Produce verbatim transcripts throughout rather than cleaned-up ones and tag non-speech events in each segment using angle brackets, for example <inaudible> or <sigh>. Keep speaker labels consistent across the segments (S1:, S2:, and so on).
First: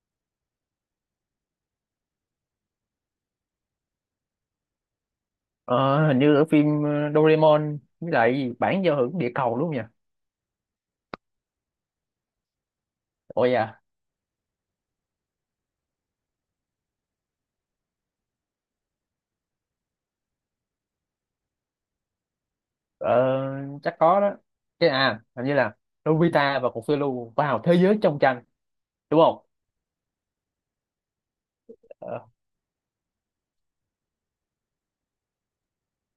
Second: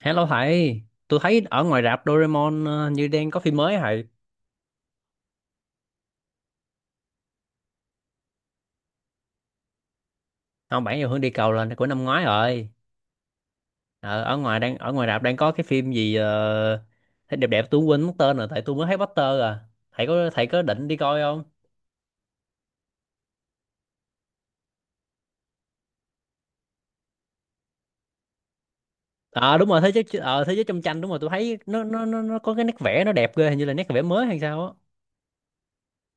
S1: Hello thầy, tôi thấy ở ngoài rạp Doraemon ờ, như đang có phim mới hả thầy.
S2: Ờ, Hình như ở phim ờ, Doraemon với lại cái gì, bản giao hưởng địa cầu đúng không nhỉ?
S1: Không, bản giao hưởng địa cầu là của năm ngoái rồi.
S2: Ôi à,
S1: Ờ, Ở ngoài đang ở ngoài rạp đang có cái phim gì ờ, thấy đẹp đẹp tôi quên mất tên rồi tại tôi mới thấy poster à. Thầy có thầy có định đi coi không?
S2: ờ, chắc có đó. Cái à, hình như là Nobita và cục phiêu lưu vào thế giới trong tranh đúng không?
S1: Ờ đúng rồi, thế giới ờ, thế giới trong tranh, đúng rồi tôi thấy nó nó nó
S2: Ờ,
S1: nó có cái nét vẽ nó đẹp ghê, hình như là nét vẽ mới hay sao á.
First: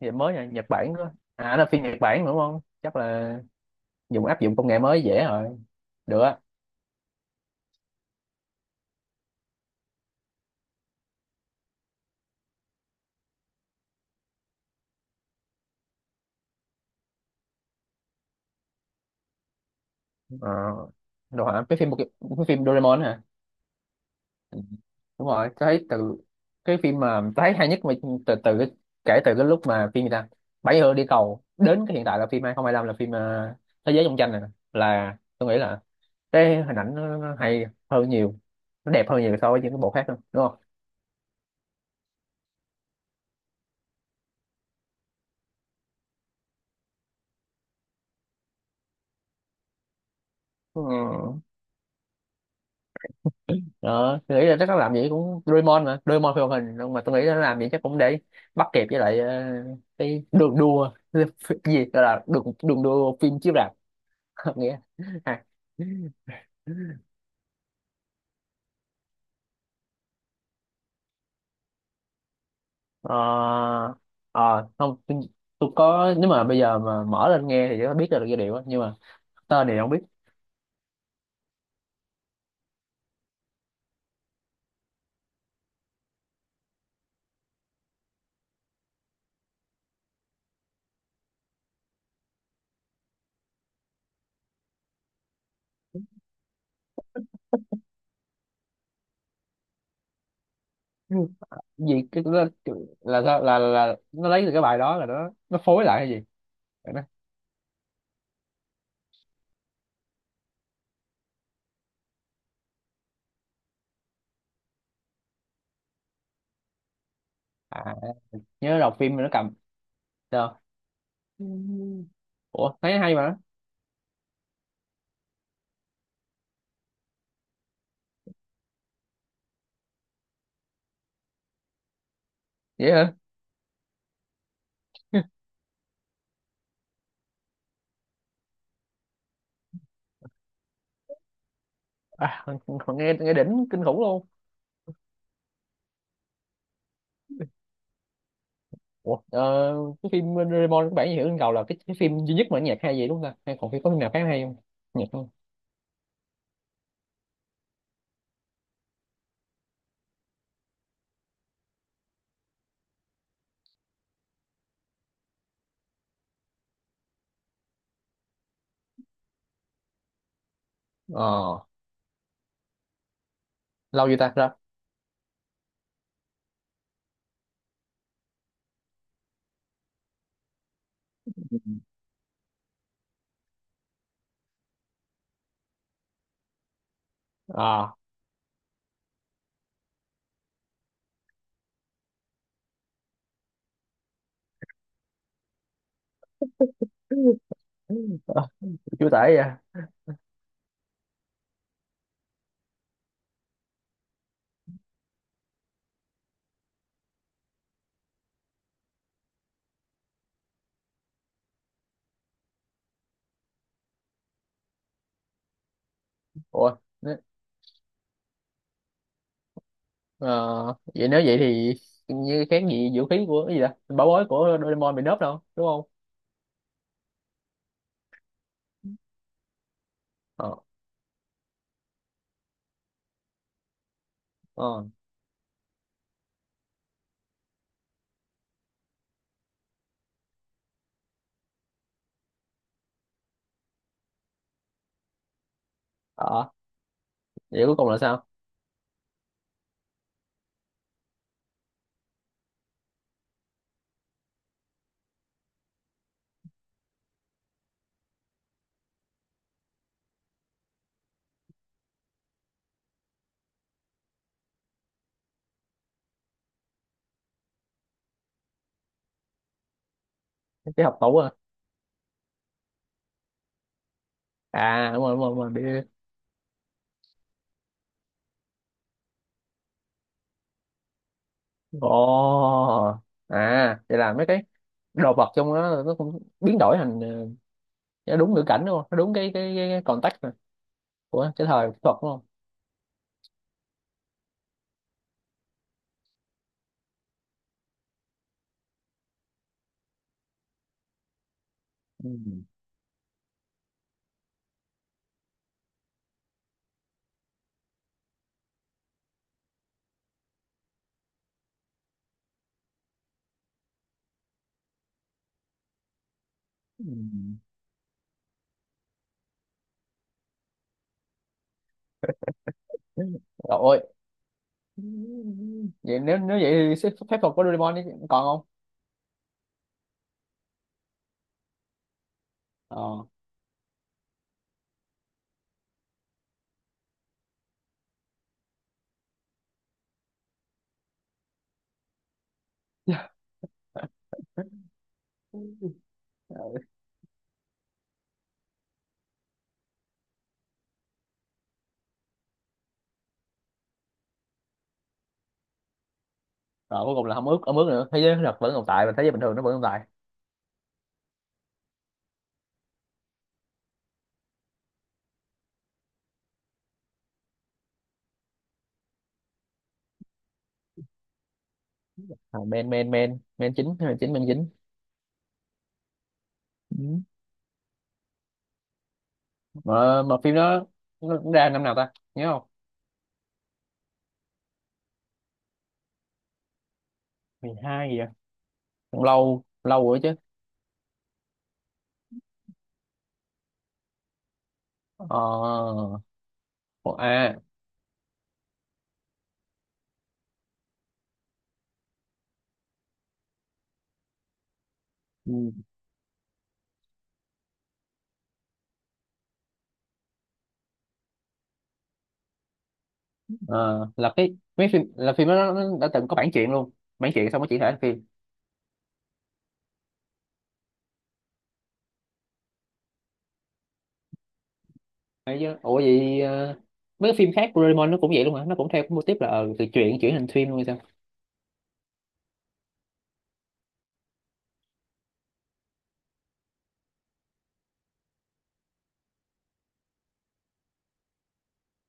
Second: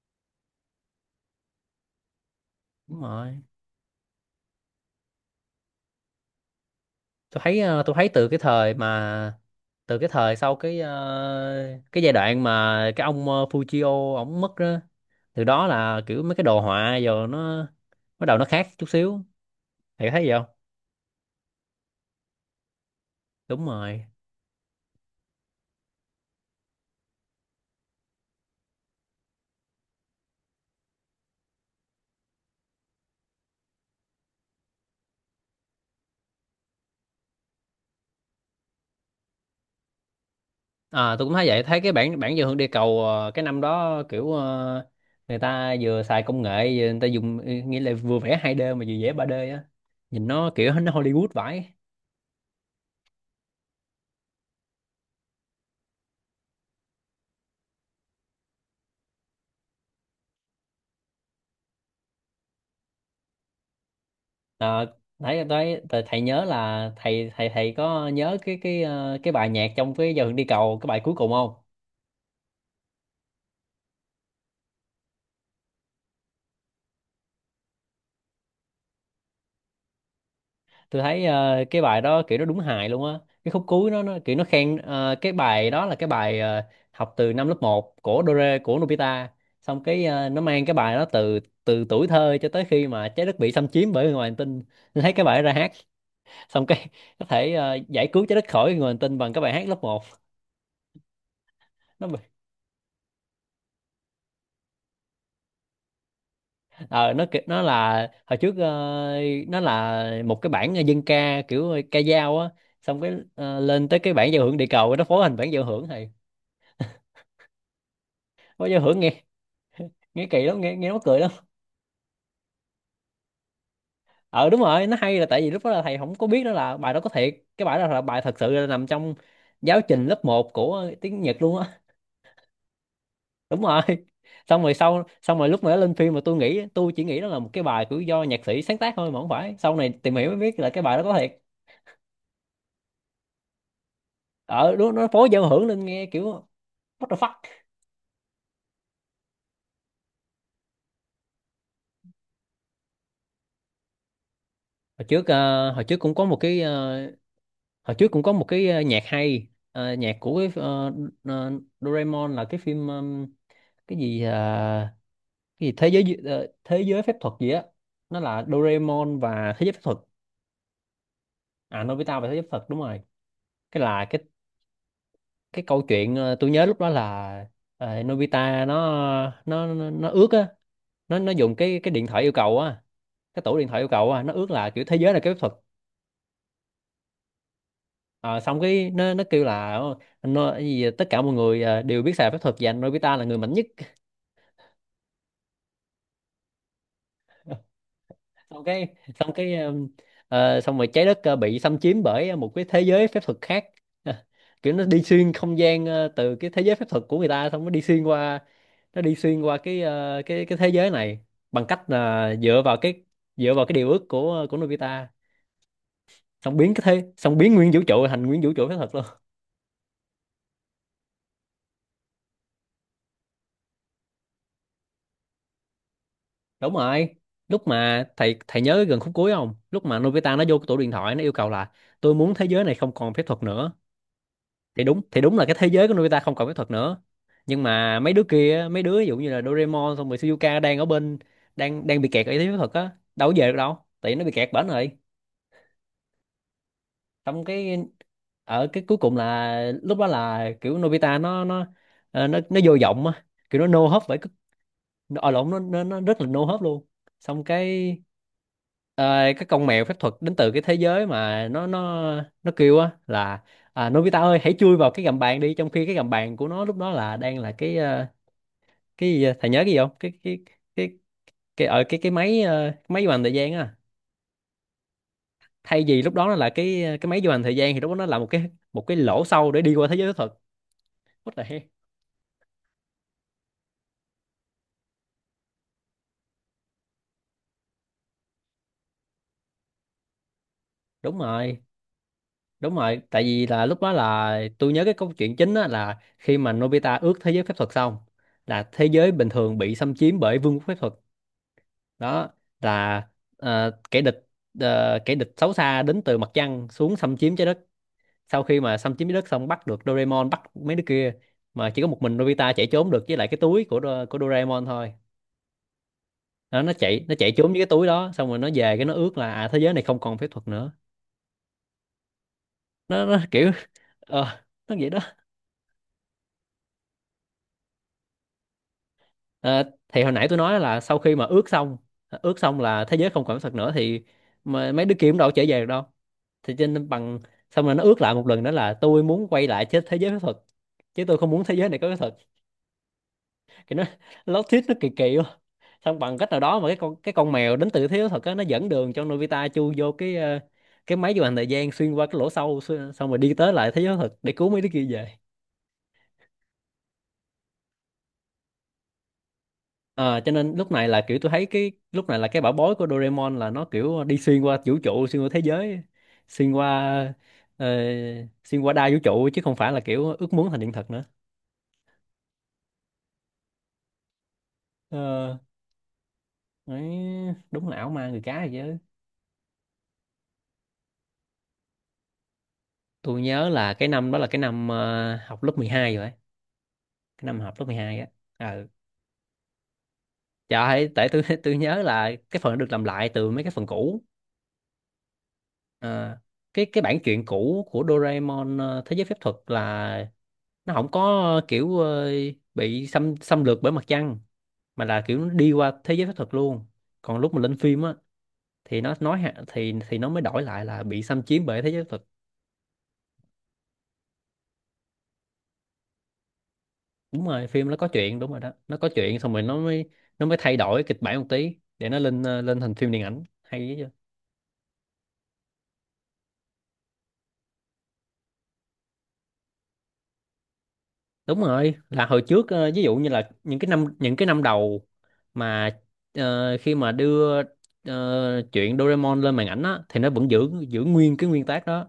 S2: Vậy mới nhỉ, Nhật Bản đó. À, là phim Nhật Bản đúng không? Chắc
S1: Đúng
S2: là
S1: rồi.
S2: dùng áp dụng công nghệ mới dễ rồi. Được á.
S1: Tôi thấy ờ, tôi thấy từ cái thời mà từ cái thời sau cái ờ, cái giai đoạn mà cái ông uh, Fujio ổng mất đó, từ đó là kiểu mấy cái đồ họa giờ nó bắt đầu nó khác chút xíu thì thấy gì không.
S2: Ờ, Đồ hả? Cái phim cái phim Doraemon hả?
S1: Đúng rồi.
S2: Ừ, đúng rồi, tôi thấy từ cái phim mà tôi thấy hay nhất, mà từ từ cái, kể từ cái lúc mà phim gì ta, bảy hươu đi cầu, đến cái hiện tại là phim hai không hai lăm, là phim ờ, thế giới trong tranh này nè. Là tôi nghĩ là cái hình ảnh nó, nó hay hơn nhiều, nó đẹp hơn nhiều so với những cái bộ khác nữa đúng không?
S1: À tôi cũng thấy vậy, thấy cái bản bản dự hưởng địa cầu ờ, cái năm đó kiểu ờ, người ta vừa xài công nghệ vừa người ta dùng, nghĩa là vừa vẽ hai d mà vừa vẽ ba d á, nhìn nó kiểu
S2: Ừ.
S1: nó Hollywood vãi.
S2: Đó, tôi nghĩ là chắc nó làm gì cũng Doraemon, mà Doraemon phim hoạt hình, nhưng mà tôi nghĩ nó làm gì chắc cũng để bắt kịp với lại ờ, cái đường đua <laughs> cái gì gọi là đường đường đua phim chiếu rạp <laughs> nghĩa
S1: Ờ, đấy
S2: ha.
S1: đấy thầy, thầy nhớ là thầy thầy thầy có nhớ cái cái ờ, cái bài nhạc trong cái giờ Hương đi cầu cái bài cuối cùng không?
S2: Ờ, ờ, Không, tôi, tôi, có, nếu mà bây giờ mà mở lên nghe thì sẽ biết ra được giai điệu á, nhưng mà tên thì không biết.
S1: Tôi thấy ờ, cái bài đó kiểu nó đúng hài luôn á. Cái khúc cuối nó nó kiểu nó khen ờ, cái bài đó là cái bài ờ, học từ năm lớp một của Dore của Nobita. Xong cái ờ, nó mang cái bài đó từ từ tuổi thơ cho tới khi mà trái đất bị xâm chiếm bởi người ngoài hành tinh. Tôi thấy cái bài đó ra hát xong cái có thể ờ, giải cứu trái đất khỏi người ngoài hành tinh bằng cái bài hát lớp một.
S2: Ừ. Gì
S1: Nó
S2: cái là là sao, là, là, nó lấy từ cái bài đó, là nó nó phối lại hay gì? Vậy đó.
S1: ờ nó ki- nó là hồi trước, ờ, nó là một cái bản dân ca kiểu ờ, ca dao á, xong cái ờ, lên tới cái bản giao hưởng địa cầu nó phối thành bản giao hưởng thầy.
S2: À,
S1: Phối
S2: nhớ
S1: giao
S2: đọc
S1: hưởng
S2: phim
S1: nghe
S2: mà nó cầm
S1: nghe kỳ
S2: sao.
S1: lắm, nghe nghe nó cười lắm.
S2: Ừ. Ủa, thấy hay mà.
S1: Ờ đúng rồi, nó hay là tại vì lúc đó là thầy không có biết đó là bài đó có thiệt, cái bài đó là bài thật sự là nằm trong giáo trình lớp một của tiếng Nhật luôn á.
S2: Vậy hả?
S1: <laughs> Đúng rồi. xong rồi sau xong
S2: <laughs>
S1: rồi lúc mà nó lên phim mà tôi nghĩ tôi chỉ nghĩ đó là một cái bài của do nhạc sĩ sáng tác thôi, mà không phải, sau này tìm hiểu mới biết là cái bài đó có thiệt.
S2: À, còn nghe nghe đỉnh kinh khủng luôn.
S1: Ờ đúng, nó phối giao hưởng lên nghe kiểu What the fuck?
S2: Ủa, ờ, cái phim Doraemon các bạn hiểu trên cầu là cái, cái phim duy nhất mà nhạc hay vậy đúng không ta, hay còn phim, có phim nào khác hay không,
S1: Hồi
S2: nhạc
S1: trước
S2: không?
S1: ờ, hồi trước cũng có một cái ờ, hồi trước cũng có một cái ờ, nhạc hay. Ờ, nhạc của cái ờ, ờ, Doraemon là cái phim, ừm, cái gì ờ, cái gì thế giới Di- ờ, thế giới phép thuật gì á. Nó là Doraemon và thế giới phép thuật.
S2: ờ
S1: À, Nobita và thế giới phép thuật, đúng rồi. Cái là
S2: Lâu chưa
S1: cái
S2: ta ra?
S1: cái câu chuyện ờ, tôi nhớ lúc đó là ờ, Nobita nó nó nó, nó ước á, nó nó dùng cái cái điện thoại yêu cầu á, cái tủ điện thoại yêu cầu á, nó ước là kiểu thế giới là cái phép thuật.
S2: À.
S1: Ờ, xong cái nó nó kêu là nó cái gì tất cả mọi người ờ, đều biết xài phép thuật và anh Nobita là người mạnh nhất. <laughs>
S2: Ờ,
S1: xong cái
S2: chú
S1: xong
S2: tải vậy
S1: cái
S2: à?
S1: um, ờ, xong rồi trái đất ờ, bị xâm chiếm bởi một cái thế giới phép thuật khác. <laughs> Kiểu nó đi xuyên không gian ờ, từ cái thế giới phép thuật của người ta xong nó đi xuyên qua nó đi xuyên qua cái ờ, cái cái thế giới này bằng cách là dựa vào cái dựa vào cái điều ước của của Nobita, xong biến
S2: Ủa,
S1: cái thế
S2: nếu-
S1: xong biến nguyên vũ trụ thành nguyên vũ trụ phép thuật luôn.
S2: ờ, vậy nếu vậy thì như kháng nghị vũ khí của cái gì đó, bảo bối của Doraemon bị nớp đâu đúng không?
S1: Đúng rồi, lúc mà thầy thầy nhớ gần khúc cuối không, lúc mà Nobita nó
S2: ờ
S1: vô cái tủ điện thoại nó yêu cầu là tôi muốn thế giới này không còn phép thuật nữa, thì
S2: ờ
S1: đúng thì đúng là cái thế giới của Nobita không còn phép thuật nữa, nhưng mà mấy đứa kia, mấy đứa ví dụ như là Doraemon xong rồi Shizuka, đang ở bên đang đang bị kẹt ở thế giới phép thuật á, đâu có về được đâu tại vì nó bị kẹt bển rồi,
S2: ờ
S1: xong
S2: Vậy cuối
S1: cái,
S2: cùng là sao?
S1: ở cái cuối cùng là lúc đó là kiểu Nobita nó nó ờ, nó nó vô vọng á, kiểu nó no hope, với ở lộn, nó, nó nó rất là no hope luôn. Xong cái ờ, cái con mèo phép thuật đến từ cái thế giới mà nó nó nó kêu á là, à, Nobita ơi hãy chui vào cái gầm bàn đi, trong khi cái gầm bàn của nó lúc đó là đang là cái, ờ, cái gì vậy? Thầy nhớ cái gì không? Cái cái
S2: Cái hộp
S1: cái
S2: tủ à?
S1: cái ở cái cái máy ờ, cái máy du hành thời gian á.
S2: À, đúng rồi, đúng rồi, đúng rồi.
S1: Thay
S2: Bị-
S1: vì lúc đó nó là cái cái máy du hành thời gian, thì lúc đó nó là một cái một cái lỗ sâu để đi qua thế giới phép thuật. What the heck?
S2: ồ. À, vậy là mấy cái đồ vật trong đó nó cũng biến đổi thành ờ, nó đúng ngữ cảnh đúng không, nó đúng cái cái, cái, cái context này
S1: Đúng
S2: của cái
S1: rồi.
S2: thời thuật đúng không?
S1: Đúng rồi, tại vì là lúc đó là tôi nhớ cái câu chuyện chính á là khi mà Nobita ước thế giới phép thuật xong là thế giới bình thường bị xâm chiếm bởi vương quốc phép thuật.
S2: Ừ.
S1: Đó là ờ, kẻ địch ờ, kẻ địch xấu xa đến từ mặt trăng xuống xâm chiếm trái đất. Sau khi mà xâm chiếm trái đất xong, bắt được Doraemon, bắt mấy đứa kia, mà chỉ có một mình Nobita chạy trốn được với lại cái túi của Do- của Doraemon thôi. Đó, nó
S2: Ừ.
S1: chạy nó chạy trốn với cái túi đó, xong rồi nó về cái nó ước là, à, thế giới này không còn phép thuật nữa. Nó, nó kiểu
S2: Rồi,
S1: ờ, nó vậy đó.
S2: vậy nếu nếu vậy thì phép thuật của Doraemon còn không?
S1: Ờ, thì hồi nãy tôi nói là, sau khi mà ước xong ước xong là thế
S2: Ờ.
S1: giới không còn có thật nữa thì mà mấy đứa kia cũng đâu có trở về được đâu, thì cho nên bằng, xong rồi nó ước lại một lần đó là, tôi muốn quay lại thế thế giới phép thuật chứ tôi không muốn thế giới này có cái thật, thì nó <laughs> lót thuyết nó kỳ kỳ quá, xong bằng cách nào đó mà cái con cái con mèo đến từ thế giới phép á nó dẫn đường cho Nobita chui vô cái, ờ, cái máy du hành thời gian xuyên qua cái lỗ sâu, xuyên- xong rồi đi tới lại thế giới thật để cứu mấy đứa kia về.
S2: Rồi cuối cùng là không ướt, không ướt, nữa, thế giới thật vẫn tồn tại và thế giới bình thường nó vẫn tồn tại.
S1: Ờ, cho nên lúc này là kiểu tôi thấy cái lúc này là cái bảo bối của Doraemon là nó kiểu đi xuyên qua vũ trụ, xuyên qua thế giới, xuyên qua ờ, xuyên qua đa vũ trụ, chứ không phải là kiểu ước muốn thành hiện thực nữa.
S2: À, men men men men chính men chính men chính.
S1: Ờ, đấy,
S2: Ừ.
S1: đúng là ảo ma người cá rồi chứ.
S2: mà mà phim đó nó cũng ra năm nào ta nhớ không?
S1: Tôi nhớ là cái năm đó là cái năm ờ, học lớp mười hai rồi ấy, cái năm học lớp mười
S2: mười hai gì
S1: hai á.
S2: vậy?
S1: Ờ,
S2: Cũng lâu lâu rồi chứ.
S1: trời ơi, tại tôi <laughs> tôi nhớ là cái phần nó được làm lại từ mấy cái phần cũ.
S2: ờ
S1: Ờ, cái cái
S2: còn-
S1: bản truyện
S2: À,
S1: cũ của Doraemon ờ, Thế giới phép thuật là nó không có ờ, kiểu ờ, bị xâm xâm lược bởi mặt trăng, mà là kiểu nó đi
S2: ừ,
S1: qua thế giới phép thuật luôn. Còn lúc mà lên phim á thì nó nói hạ- thì thì nó mới đổi lại là bị xâm chiếm bởi thế giới phép thuật.
S2: ờ, là cái mấy phim, là phim đó nó nó đã từng có bản truyện luôn, bản
S1: Đúng
S2: truyện xong
S1: rồi,
S2: nó chuyển thể
S1: phim nó
S2: thành
S1: có
S2: phim.
S1: chuyện đúng rồi đó. Nó có chuyện xong rồi nó mới nó mới thay đổi kịch bản một tí để nó lên ờ, lên thành phim điện ảnh hay.
S2: Đấy chứ. Ủa vậy, ờ, mấy cái phim khác của Doraemon nó cũng vậy luôn hả, nó cũng theo cái mô típ là ờ, từ truyện chuyển thành phim luôn hay sao?
S1: Đúng rồi, là hồi trước, ờ, ví dụ như là những cái năm những cái năm đầu mà ờ, khi mà đưa ờ, chuyện Doraemon lên màn ảnh á thì nó vẫn giữ giữ nguyên cái nguyên tác đó,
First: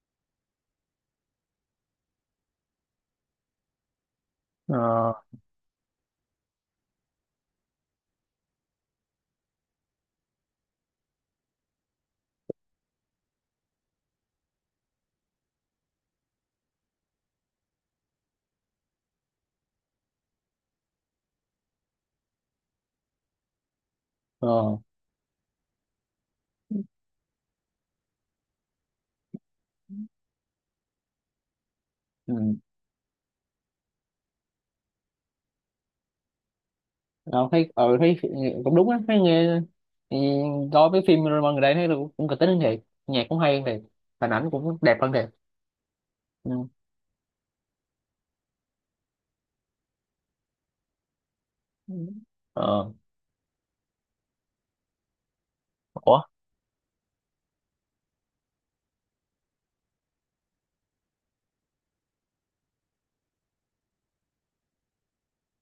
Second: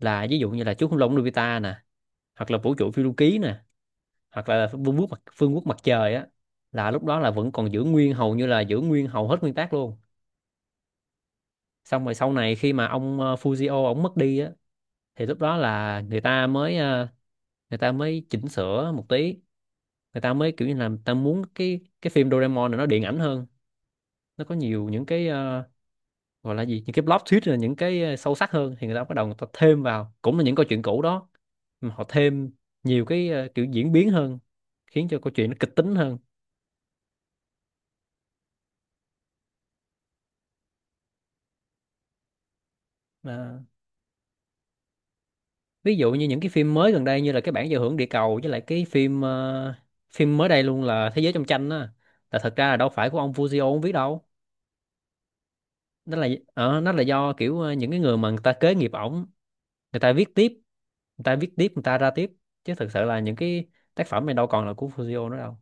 S1: là ví dụ như là chú khủng long Nobita nè, hoặc là vũ trụ phiêu lưu ký nè, hoặc là vương quốc
S2: ờ
S1: mặt phương quốc mặt trời á, là lúc đó là vẫn còn giữ nguyên, hầu như là giữ nguyên hầu hết nguyên tác luôn. Xong rồi sau này khi mà ông ờ, Fujio ông mất đi á thì lúc đó là người ta mới, ờ, người ta mới chỉnh sửa một tí, người ta mới kiểu như là người ta muốn cái cái phim Doraemon này nó điện ảnh hơn, nó có
S2: ờ
S1: nhiều những cái ờ, gọi là gì, những cái plot twist, là những cái ờ, sâu sắc hơn, thì người ta bắt đầu người ta thêm vào cũng là những câu chuyện cũ đó, mà họ
S2: ừ.
S1: thêm nhiều cái ờ, kiểu diễn biến hơn, khiến cho câu chuyện nó kịch tính hơn.
S2: Ờ, thấy ờ thấy cũng đúng á, thấy nghe thì coi mấy phim Real gần đây thấy là cũng, cũng kịch tính hơn thiệt, nhạc cũng hay
S1: À,
S2: hơn thiệt, hình ảnh cũng đẹp hơn thiệt.
S1: ví dụ như những cái
S2: Ừ.
S1: phim mới gần đây như là cái bản giao hưởng địa cầu, với lại cái phim ờ, phim mới đây luôn là thế giới trong tranh á,
S2: Ừ.
S1: là thật ra là đâu
S2: ờ
S1: phải của ông Fujio ông viết đâu. Đó
S2: Ủa,
S1: là ờ, nó là do kiểu ờ, những cái người mà người ta kế nghiệp ổng, người ta viết tiếp, người ta viết tiếp người ta ra tiếp, chứ thực sự là những cái tác phẩm này đâu còn là của Fujio nữa đâu.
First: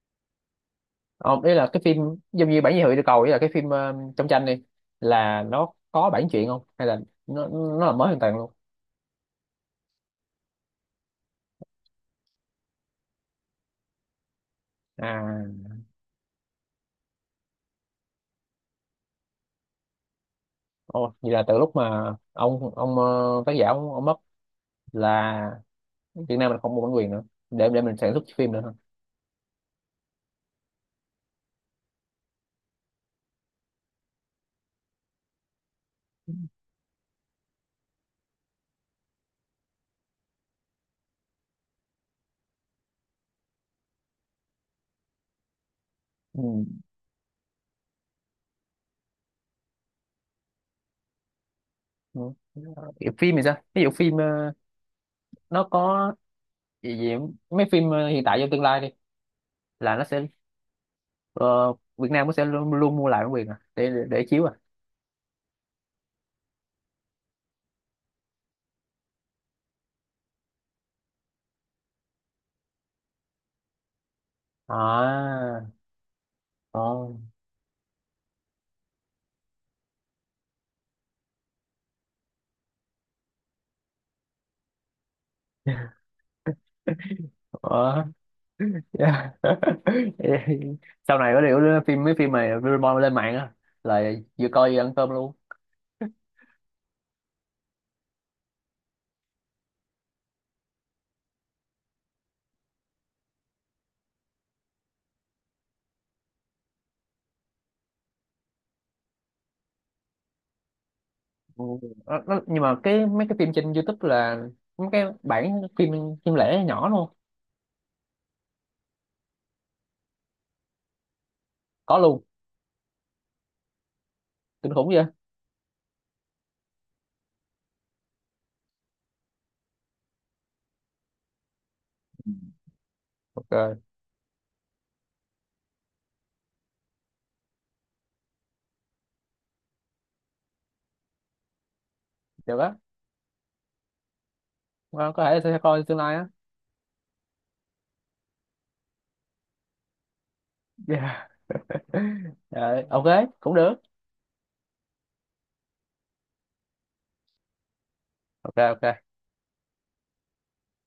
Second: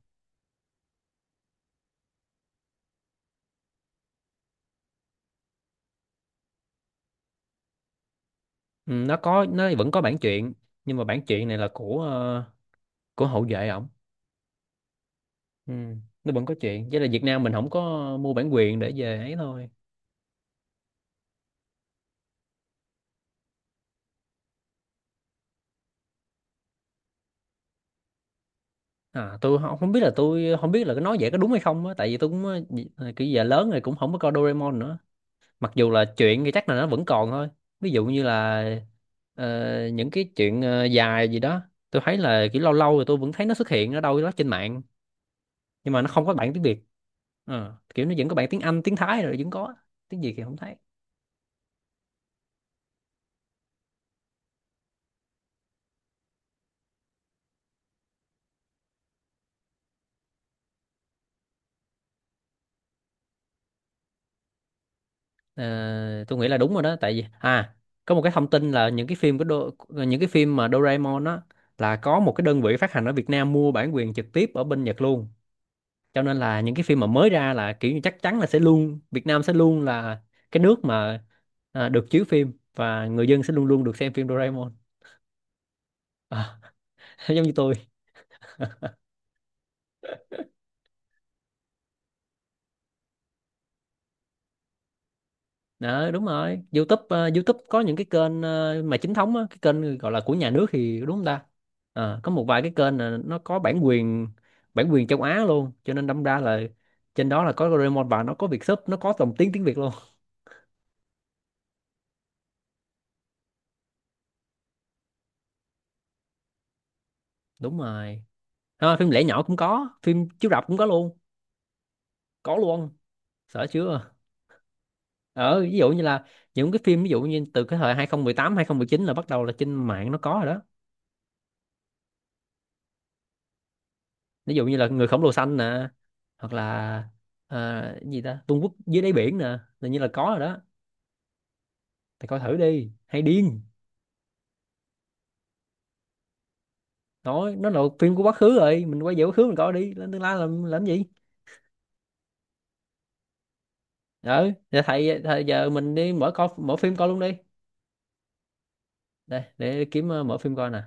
S2: ờ, ý là cái phim giống như bản dị hữu địa cầu, ý là cái phim ờ, trong tranh đi, là nó có bản truyện không hay là nó nó là mới hoàn toàn luôn?
S1: Ừ, nó có nó vẫn có bản truyện, nhưng mà bản truyện này là của ờ, của hậu vệ ổng.
S2: À.
S1: Ừ, nó vẫn có chuyện, chỉ là Việt Nam mình không có mua bản quyền để về ấy thôi.
S2: Ồ, vậy là từ lúc mà ông ông ờ, tác giả ông, ông mất, là Việt Nam mình không mua bản quyền nữa, để để mình sản xuất phim nữa hả?
S1: À, tôi không không biết, là tôi không biết là cái nói vậy có đúng hay không á, tại vì tôi cũng ờ, dị- ờ, kiểu giờ lớn rồi cũng không có coi Doraemon nữa, mặc dù là chuyện thì chắc là nó vẫn còn thôi. Ví dụ như là ờ, những cái chuyện ờ, dài gì đó, tôi thấy là kiểu lâu lâu rồi tôi vẫn thấy nó xuất hiện ở đâu đó trên mạng, nhưng mà nó không có bản tiếng
S2: Ừ.
S1: Việt. Ờ, kiểu nó vẫn có bản tiếng Anh, tiếng Thái, rồi vẫn có tiếng gì thì không thấy.
S2: Ừ. Phim thì sao, ví dụ phim ờ, nó có, vì gì, mấy phim ờ, hiện tại trong tương lai đi, là nó sẽ ờ, Việt Nam nó sẽ luôn, luôn mua lại bản quyền à, để để, để chiếu à?
S1: Ờ, tôi nghĩ là đúng rồi đó, tại vì à có một cái thông tin là những cái phim của Do, những cái phim mà Doraemon á, là có một cái đơn vị phát hành ở Việt Nam mua bản quyền trực tiếp ở bên Nhật luôn,
S2: À.
S1: cho nên là những cái phim mà
S2: ờ
S1: mới ra là kiểu như chắc chắn là sẽ luôn, Việt Nam sẽ luôn là cái nước mà à, được chiếu phim, và người dân sẽ luôn luôn được xem phim Doraemon. À, <laughs> giống như tôi.
S2: ờ <laughs> Sau này có điều phim mấy phim mà Doraemon lên mạng á là vừa coi vừa ăn cơm luôn.
S1: Đó, đúng rồi. YouTube, ờ, YouTube có những cái kênh ờ, mà chính thống á, cái kênh gọi là của nhà nước thì đúng không ta? Ờ, có một vài cái kênh là nó có bản quyền, bản quyền châu Á luôn, cho nên đâm ra là trên đó là có Doraemon, và nó có Việt sub, nó có dòng tiếng tiếng Việt luôn. <laughs>
S2: Ừ, nó, nó, nhưng mà cái mấy cái phim trên YouTube là mấy cái bản phim phim lẻ nhỏ luôn,
S1: Đúng rồi. Ờ, phim lẻ nhỏ cũng có, phim chiếu rạp cũng có luôn,
S2: có luôn.
S1: có luôn. Sợ chưa?
S2: Kinh khủng vậy.
S1: Ờ, ví dụ như là những cái phim ví dụ như từ cái thời hai không một tám chín là bắt đầu là trên mạng nó có rồi đó.
S2: Ok,
S1: Ví dụ như là Người khổng lồ xanh nè, hoặc là ờ, gì ta, Vương quốc dưới đáy biển nè, là như là có rồi đó, thì coi thử
S2: được á.
S1: đi hay điên.
S2: Ờ, có thể sẽ coi tương lai á.
S1: Nói nó là phim của quá khứ rồi mình quay về quá khứ mình coi, đi lên tương lai làm làm gì.
S2: Yeah. <laughs> Ờ, ok, cũng được.
S1: Ừ giờ thầy, thầy giờ mình đi mở coi, mở phim coi luôn đi,
S2: Ok, ok.
S1: đây để kiếm ờ, mở phim coi nè